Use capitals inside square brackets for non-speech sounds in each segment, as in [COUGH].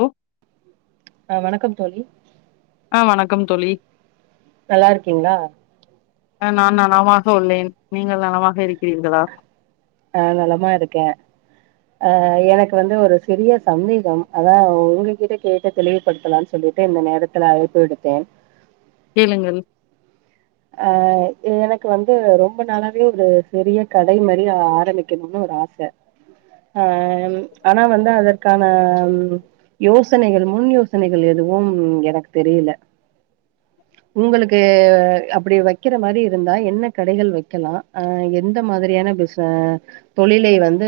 ம்ம் ஆஹ் வணக்கம் தோழி ஆ வணக்கம் தோழி நல்லா இருக்கீங்களா அ நான் நளமாக உள்ளேன் நீங்கள் நளமாக இருக்கிறீர்களா ஆ நலமா இருக்கேன் ஆஹ் எனக்கு வந்து ஒரு சிறிய சந்தேகம் அதான் உங்ககிட்ட கேட்டு தெளிவுபடுத்தலாம்னு சொல்லிட்டு இந்த நேரத்துல அழைப்பு விடுத்தேன் கேளுங்கள் அஹ் எனக்கு வந்து ரொம்ப நாளாவே ஒரு சிறிய கடை மாரி ஆரம்பிக்கணும்னு ஒரு ஆச ஆஹ் ஆனா வந்து அதற்கான யோசனைகள் முன் யோசனைகள் எதுவும் எனக்கு தெரியல உங்களுக்கு அப்படி வைக்கிற மாரி இருந்தா என்ன கடைகள் வைக்கலாம் எந்த மாதிரியான பிச த தொழில் லே வந்து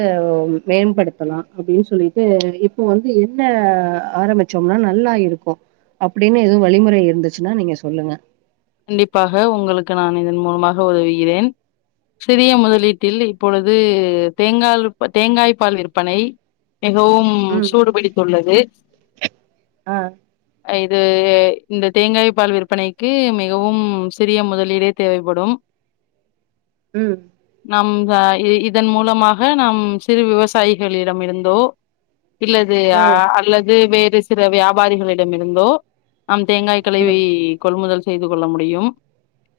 மேம்படுத்தலாம் அப்படின்னு சொல்லிட்டு இப்போ வந்து என்ன ஆரம்பிச்சோம்னா நல்லா இருக்கும் அப்படின்னு எதுவும் வழிமுறை இருந்துச்சுன்னா நீங்க சொல்லுங்க கண்டிப்பாக உங்களுக்கு நான் இதன் மூலமாக உதவுகிறேன் சிறிய முதலீட்டில் இப்பொழுது தேங்காய் தேங்காய்ப் பால் விற்பனை மிகவும் ம் சூடுபிடி துல்லது ஆஹ் இது இந்த தேங்காய் பால் விற்பனைக்கு மிகவும் சிறிய முதலீடே தேவைப்படும் ம் நம்ஹ இதன் மூலமாக நாம் சிறு விவசாயிகளிடமிருந்தோ இல்லது ம் அல்லது வேற று சிறு வியாபாரிகளிடம் இருந்தோ நம் தேங்காய்களை ம் கொள்முதல் செய்து கொள்ள முடியும்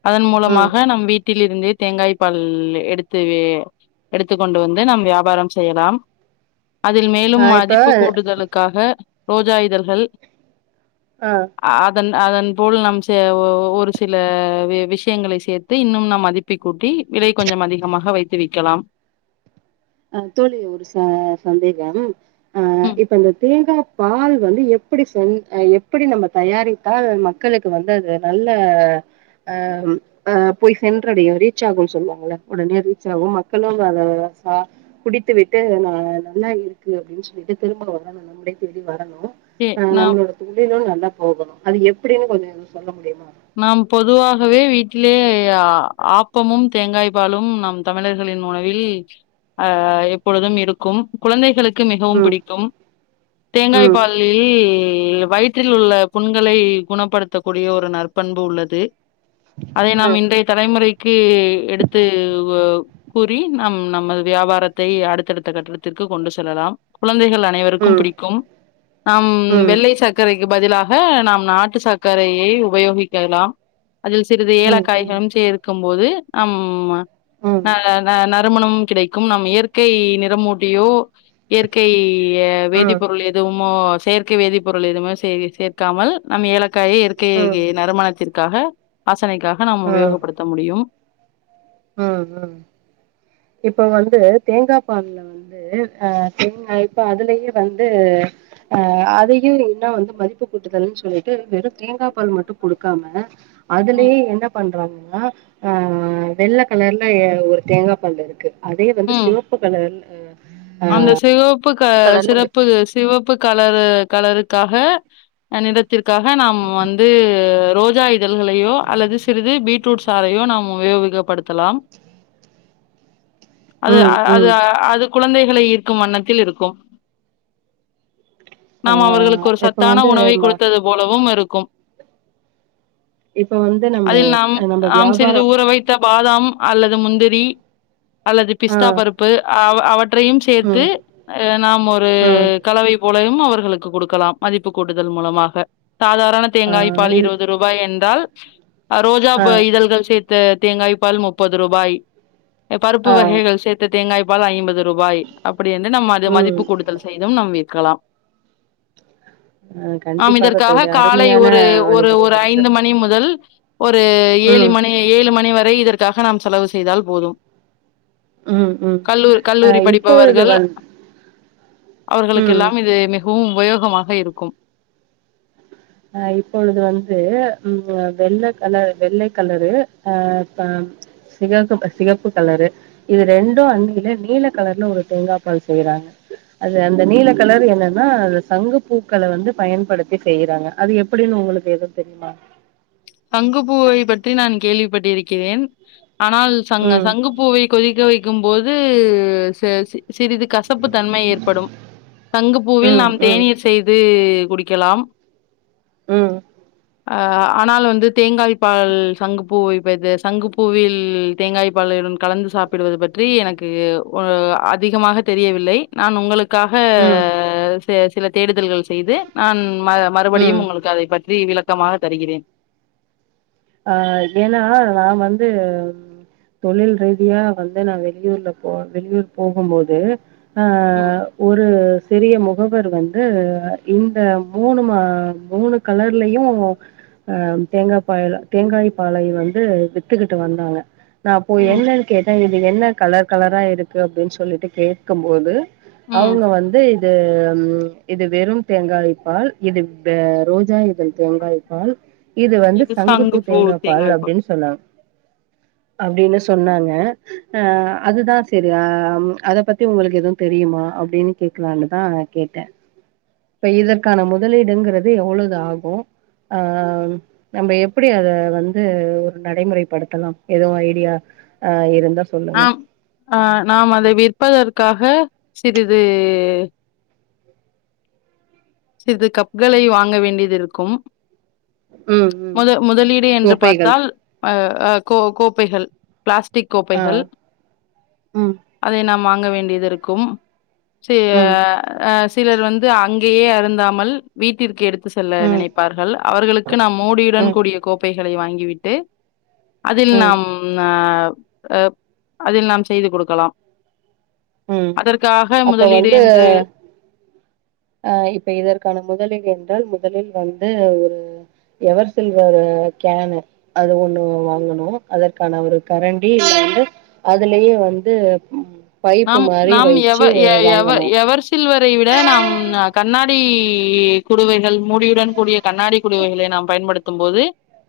அதன் ம் மூலமாக நம் வீட்டில் இருந்து தேங்காய் பால் எடுத்து எடுத்துக் கொண்டு வந்து நம் வியாபாரம் செய்யலாம் அதில் ஆ மேலும் இப்ப மதிப்பு கூடுதலுக்காக ரோஜாயிதழ்கள் ஆ அதன் அதன் போல் நம் ச ஒரு சில விஷயங்களை சேர்த்து இன்னும் நாம் மதிப்பிக்கூட்டி விலை கொஞ்சம் அதிகமாக வைத்து விக்கலாம் அஹ் தோழி ஒரு சந்தேகம் ஆஹ் ம் இப்ப இந்த தேங்கா பால் வந்து எப்படி செஹ எப்படி நம்ம தயாரித்தால் மக்களுக்கு வந்து அது நல்ல அம் அ போய் சென்றடையும் ரீச் ஆகும்னு சொல்லுவாங்கள உடனே ரீச் ஆகும் மக்களும் அத ஆஹ் குடித்து விட்டு ந நல்லா இருக்கு அப்டின்னு சொல்லிட்டு திரும்ப வரணும் நம்முட தேடி வரணும் எ ஆஹ் நாம் நம்மளோட தொழிலும் நல்ல லா போகணும் அது எப்படின்னு கொஞ்சம் சொல்ல முடியும் நாம் பொதுவாகவே வீட் லே ஆ ஆப்பமும் தேங்காய்ப் பாலும் நம் தமிழர்களின் உணவில் அஹ எப்பொழுதும் இருக்கும். குழந்தைகளுக்கு க்கு மிகவும் ம் பிடிக்கும் தேங்காய ம் பாலில் ல் வயிற்றில் உள்ள புண்களை குணப்படுத்தக்கூடிய ஒரு நற்ப் பண்பு உள்ளது. அதை நாம் ம் இன்றைய தலைமுறைக் க்கு எடுத்து கூறி நம் நமது வியாபாரத்தை அடுத்தடுத்த கட்டடத்திற்கு கொண்டு செல்லலாம் குழந்தைகள் ல் அனைவருக்கும் ம் பிடிக்கும். நாம் ம் வெள்ளை சர்க்கரை க் பதிலாக நாம் நாட்டு சர்க்கரையை உபயோகிக் கேலாம். அதில் சிறிது ம் ம் ம் ஏலக்காய்களும் சேர்கக்கும் போது ஆம்மா. ம் ஆஹ் ந நான் திருமணம் கிடைக்கும். நம்ம இயற்கை நிறமூட்டியோ இயற்கை ய வேதிப்ப பொருள் எதுமோ ச செயர்கற்கை வேதிப்ப பொருள் எதுவு சேர் சேர்க்காமல் நம்ம ஏல கை இரு ம் இருக்கக க்காக அச பிரனைக்காக நாம உபயோகப்படுத்த முடியும். உஹம் உஹம் இப்ப வந்து தேங்காய் பால்ல வந்து அஹ்ங்க இப்ப அதுலயே வந்து அஹ் அதையும் என்ன வந்து மதிப்பு கூட்டுதல்ன்னு சொல்லிட்டு வெறும் தேங்காய் பால் மட்டும் கொடுக்காம ம் அதுலயே என்ன பண்றாங்க. ஆஹ ஆஹ் வெள்ள கலர்ல ஒரு தேங்காய் பல் இருக்கு. அதைய வந்து ம் சிவப்பு கலர்ல ஆ அந்த சிவப்பு ஒரு சிறப்பு சிவப்பு கலரு கலருக்காக நிலத்திற்காக நாம் வந்து ரோஜா இதழ்களையோ அல்லது சிறிது பீட்ரூட் சாரையோ நாம் உபயோகப்படுத்தலாம். அது ம் அது ம் அது குழந்தை ளை ஈர்க்கும் வண்ணத்தில் இருக்கும். நாம் அவர்களுக்கு ஆஹ் ஒரு இப்ப சத்தான வந்து உணவை ம- கொடுத்தது போலவும் இருக்கு க இப்ப வந்து நம்ம நம்ம நாம் சிறிது வியாபாரம் ஊற வைத்த பாதாம் அல்லது முந்திரி அல்லது பிஸ்தா ஆஹ் பருப்பு அவ ட்ரைன் சேத்து ம் நாம ஒரு ம் கலவை போ ரம்ம அவர்களுக்கு குடுக்கலாம் மதிப்பு கூட்டுதல் மூலமாக சாதாரண தேங்காய ஆஹ் பால் இல் இருவது ரூபாய் என்றால் ஆ ரோஜாப்பூ ஆஹ் இதழ்கள் சேத்து தேங்காய் பால் முப்பது ரூபாய் பருப்பு ஆஹ் வகைகள் சேத்து தேங்காய் வலை ஐம்பது ரூபாய் அப்பிடி என்னென்ன மாரி ம் மதிப்பு கூடுதல் செய்தும் நம் விக்கலாம் ஆஹ் ஆம் கண்டிப்பாக இதற்காக தோழி காலை அருமையான ஒரு ஒரு வழிமுறையா ஒரு இருக்கு ஐந்து மணி முதல் ஒரு ஏழி ம் மணி ஏழு மணி வரை இத இதுக்காக நாம் செலவு செய்தால் போதும் ம் ம் கல்லூ கல்லூரி அஹ் இப்பொழுது படிப்பவர்கள் வந் ம் அவர்களுக்கெல்லாம் இது மிக மிகவும் உபயோகமாக இருக்கும் ஆ இப்பொழுது வந்து ம் வெள்ள கலர் வெள்ளை கலரு அ சிகப்பு க சிகப்பு கலரு இது ரெண்டும் வந்து நீல கலர்ல ஒரு தேங்கா பால் செய்யறாங்க அது அந்த நீல கலரு என்னன்னா அது சங்கு பூக்கள வந்து பயன்படுத்தி செய்யறாங்க அது எப்பிடின்னு உங்களுக்கு எதும் தெரியுமா சங்கு பூவை பற்றி நான் கேள்விப்பட்டிருக்கிறேன் ஆனால் சங்க ம் சங்குப்பூவை கொதிக்க வை இருக்கும்போது சே சி சிறிது கசப்பு தன்மை ஏற்படும் சங்கு பூவில் ம் நாம் ம் தேநீர் செய்து குடிக்கலாம் ம் ஆ ஆனால் வந்து இது தேங்காய்ப்பால் சங்கு பூ சங்கு பூவில் தேங்காய் பாலின் கலந்து சாப்பிடுவது பற்றி எனக்கு அதிகமாக தெரியவில்லை நான் உங்களுக்கு க்காக ம் செரி சிலர் தேடு தல்கள் செய்து நான் ம் மறுபடியும் உங்களுக்கு அதைப் பற்றி வி விளக்கமாக தருகிறேன் ஆ ஏன்னா நா வந்து தொழில் ரீதியா வந்து நான் வெளியூர்ல போ வெளியூர் போகும்போது ஆ ம், ஒரு பெரிய முகவர் வந்து இந்த மூணு மா மூணு கலர்லயும் அ தேங்கா பால் தேங்காய் பாலை வந்து வித்துக்கிட்டு வந்தாங்க நா போய் ம், ம். என்னன் கேட்டே இ இது என்ன கலர் கலரா இருக்கு அப்டின் சொல்லிட்டு கேக்கும் போது ம். அவுங்க வந்து இ து ம் இது வெறும் தேங்காயிப்பால் இது த ரோஜா இதழ் தேங்காய்பால் இது வந்து சங்குப் தேங்கா பால் அப்டின் சொன்னாங் அப்டினு சொன்னாங்க அ அதுதா செரியா ம் அத பத்தி உங்களுக்கு எதும் தெரியுமா அப்டின் கேக்லானுதா கேட்டே இப்ப இதற்கான முதலீடுங்குறது எவ்ளோது ஆகு ஆ நம்ப எப் ப்புடி அத வந்து ஒரு நடைமுறைப்படுத்தலா எதுவு ஐடியா ஆ இருந்தா சொல்லுங்க ஆம் ஆ நாம் அதை விற்பதற்க் க்காக சிறிது சிறிது கப்களை வாங்க வேண்டியதிருக்கும் ம் ம் மொத மொதலீடு என்று கோப்பைகள் பார்த்தால் அ அ கோ கோ ப்பைகள் பிளாஸ்டிக் ஆ கோப்பைகள் ம் அதை நாம் வா ங்க வேண்டியதுருக்கும் செ ம் ஆ அ சிலர் வந்து அங்கெயே அரு ந்தாமல் வீட்டிற்கு எடுத் து செல்ல ம் நினைப்பார்கள் அவர்களுக்கு நாம் மூடியுடன் ம் கூடிய கோப்பை களை வாங்கி விட்டு அதில் ம் நாம் ஆ அ அதில் நாம் செய்து கொடுக்கலாம் ம் அதற்காக முதலீடு என்று ஆ இப்ப இதற்கான முதலீடு என்றால் முதலில் வந்து ஒரு எவர் சில்வரு கேனு அது ஒண்ணு வாங்கணு அதற்கான ஒரு கரண்டி வந்து அதுலயே வந்து பைப்பு நாம் மாரி நாம் எவ வச்சு எ எவ வாங்கணு எவர் சில்வர் ரைவிட நாம் அ கண்ணாடி குடுவைகள் மூடியுடன் கூடிய கண்ணாடி குடுவைகளை நாம் பயன்படுத்தும் போது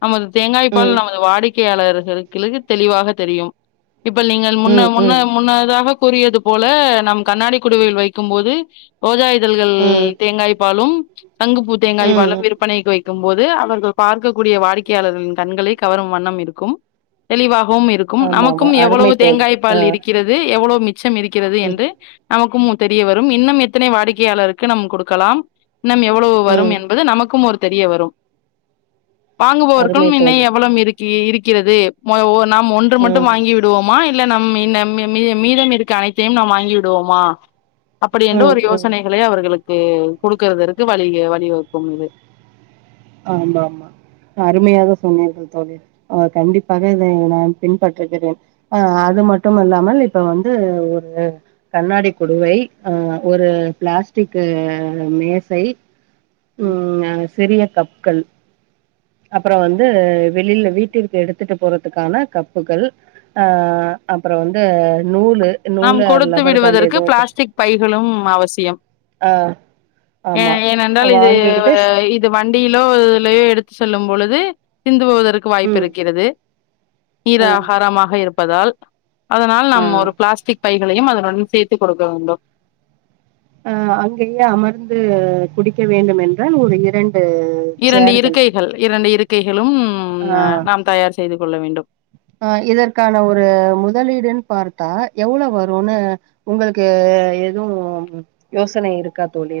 நமது ம் தேங்காய்ப்பால் நமது வாடிக்கையாளர்கள் கிளுகுத் தெளிவாக தெரியும் இப்பள் நீங்கள் முன்ன ம் முன்ன ம் முன்னதாக கூறியது போல நம் கண்ணாடி குடுவையில் வைக்கும் போது ரோஜா இ தல்கள் ம் தேங்காய் பாலும் சங்கு பூ தேங்காய் பாலும் ம் விற்பனைகு வை ருக்கும் போது அவர்கள் பார்க்கக்கூடிய வாடிக்கையாளர்களின் கண்களை கவரும் வண்ணம் இருக்கும் தெளிவா கவும் இருக்கும் ஆமா ஆமா நமக்கும் அருமை எவ்வளவு தோழி தேங்காய் ஆ பால் இருக்கிறது எவ்வளவு மிச் ச்சம் இருக்கிறது ம் என்று நமக்கும் தெரிய வரும் இன்னும் எத்தனை வாடிக்கையாளருக்கு நாம் கொடுக்கலாம் இன்னம் எவ்வளவு வரும் ம் என்பது நமக்கும் ஒரு தெரிய வரு வாங்கபவருக்கும் அருமை இன்னை தோழி எவ்ளோம் இருக்கு இ இருக்கிறது ம ஒ நாம் ஒன்று மட்டும் ம் வாங்கி விடுவோமா இல் ல்ல நம்மி -நம்மி மீதம் இருக் க அனைத்தையும் நாம் வாங்கிடுவோமா அப்படி என்ற ம் ஒரு ம் யோசனைகளே அவர்களுக் கு குடுக்குறதற்க்கு வழி வழி வகுக்கும் இது ஆமா மா அருமையாக சொன்னீர்கள் தோழி ஆ கண்டிப்பாக இதை நான் பின்பற்றுகிறேன் அஹ் அது மட்டும் அல்லாமல் இப்ப வந்து ஒரு கண்ணாடிக் குடுவை அ ஒரு பிளாஸ்டிகு மேசை ம் அது செரிய கள் அப்பறொ வந்து வெளில வீட்டிற்கு எடுத்துட்டு போறதுக்கான கப்புகள் அ அப்பறம் வந்து நூலு, நாம் நூலு கொடுத்து லப்பர் பேண்ட் விடுவதற்கு ஏதோ த பிளாஸ்டிக் பைகளும் அவசியம் ஆ ஏ ஆமா. ஏனென்றால் இது வாங்கிக்கிட்டு இது வ வண்டியிலோ லேயோ எடுத்து செல்லும்பொழுது சிந்து போவதற்க ருக்கு வாய்ப்பு ம். இருக்கிறது. ஆ நீரா ஆஹாரமாக இருப்ப பதால் அதனால் ஆ நம்ம ஒரு பைகளையும் அதனுடன் சேர்த்துக் கொடுக்க வேண்டும் அஹ் அங்கயே அமர்ந்து குடிக்க வேண்டுமென்றால் ஒரு இரண் இரண்டு இருக்கைகள் இரண்டு இருக்கைகளும் அ நாம் தயார் செய்து கொள்ள வேண்டும் ஆஹ் இதற்கான ஒரு முதலீடுன் பார்த்தா எவ்ளோ வருனு உங்களுக்கு எதுவும் யோசனை இருக்கா தோழி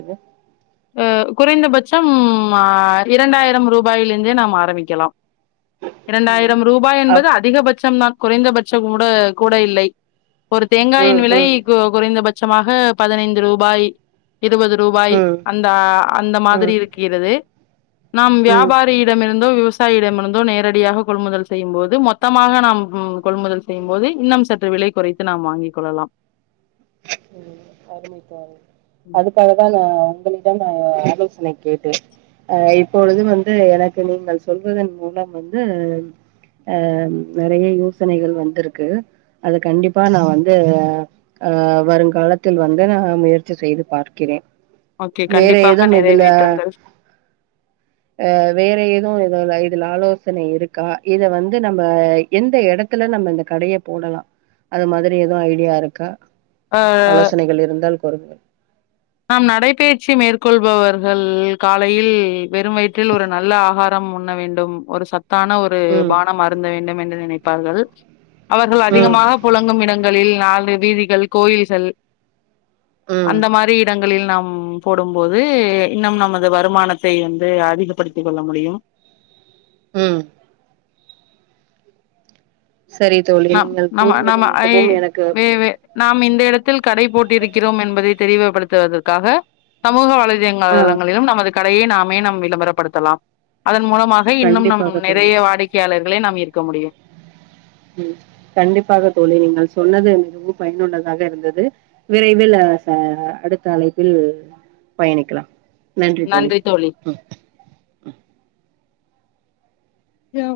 அஹ் குறைந்தபட்சம் அ இரண்டாயிரம் ரூபாயில ருந்தே நாம் ஆரம்பிக்கலாம். ம். இரண்டாயிரம் ரூபாய் என்பது அப் அதிகபட்சம் தான் குறைந்தபட்சம் கூட கூட இல்லை ஒரு தேங்காயின் ம், விலை ம், கு குறைந்தபட் சமாக பதினைந்து ரூபாய் இருபது ரூபாய் ம், அந்த அந்த மாதிரி ம், இருக்கிறது நாம் ம். வியாபாரியிடமிருந்தோ விவச விவாசாயிடம்இருந்தோ நேரடியாக கொள்முதல் செய்யும்போது மொத்தமாக நாம் கொள்முதல் செய்யும் போது இன்னும் சற்று விலை குறைத்து நாம் வாங்கிக் கொள்ளலாம் அதுக்காகத்தானே உங்களிடம் ஆலோசனை கேட்டேன் அஹ இப்பொழுது வந்து எனக்கு நீங்கள் சொல்வதன் மூலம் வந்து அஹ நெறைய யோசனைகள் வந்திருக்கு அது கண்டிப்பா நான் வந்து ஆஹ் வருங்காலத்தில் வந்து நான் முயற்சி செய்து பார்க்கிறேன் ஓகே வேற கண்டிப்பாக ஏதுவும் இதுல நிறைவேற்றுங்கள் அஹ் வேற ஏதுவும் இதுல இதுல ஆலோ ஆலோசனை இருக்கா இத வந்து நம்ம எந்த இடத்துல நம்ம இந்த கடைய போடலாம் அது மாதிரி எதுவும் ஐடியா இருக்கா அ ஆலோசனைகள் இருந்தால் போவே [UNINTELLIGIBLE] நாம் நடைபயிற்சி மேற்கொள்பவர்கள் காலையில் வெறும் வயிற்றில் ஒரு நல்ல ஆகாரம் உண்ண வேண்டும் ஒரு சத் கான ஒரு ம் பானம் அருந்த வேண்டும் என்று நினண பார்கள் அவர்கள் ம் அதிகமாக புழங்கும் இடங்களில் நான்கு வீதிகள் கோயில்கள் ம் அந்த மாரி ங்களில் நாம் போடும்போது நம் நமது வருமானத்தை வந்து அதிகப்படுத்திக் கொள்ள முடியும் உம் செரி தோழி நம் நீங்கள் நம்ம கூறியது நம்ம ஐ மிகவும் எனக்கு வே வே நாம் இந்த இடத்தில் கடை போட்டிருக்கிறோம் என்பதை தெரிவுப்படுத்துவதற்காக சமூக வளை ஆ தளங்களிலும் நமது கடையே நாமே நம் விளம்பரப்படுத்தலாம் அதன் மூலமாக இன்னும் நம் கண்டிப்பாக தோழி நெறைய வாடிக்கையாளர்கள் லே நாம் இருக்க முடியும் உம் கண்டிப்பாக தோழி நீங்கள் சொன்னது மிகவும் பயனுள்ளதாக இருந்தது விரைவில் அ ச அடுத்த அழைப்பில் பயணிக்கலாம் நன்றி தோழி ம் யா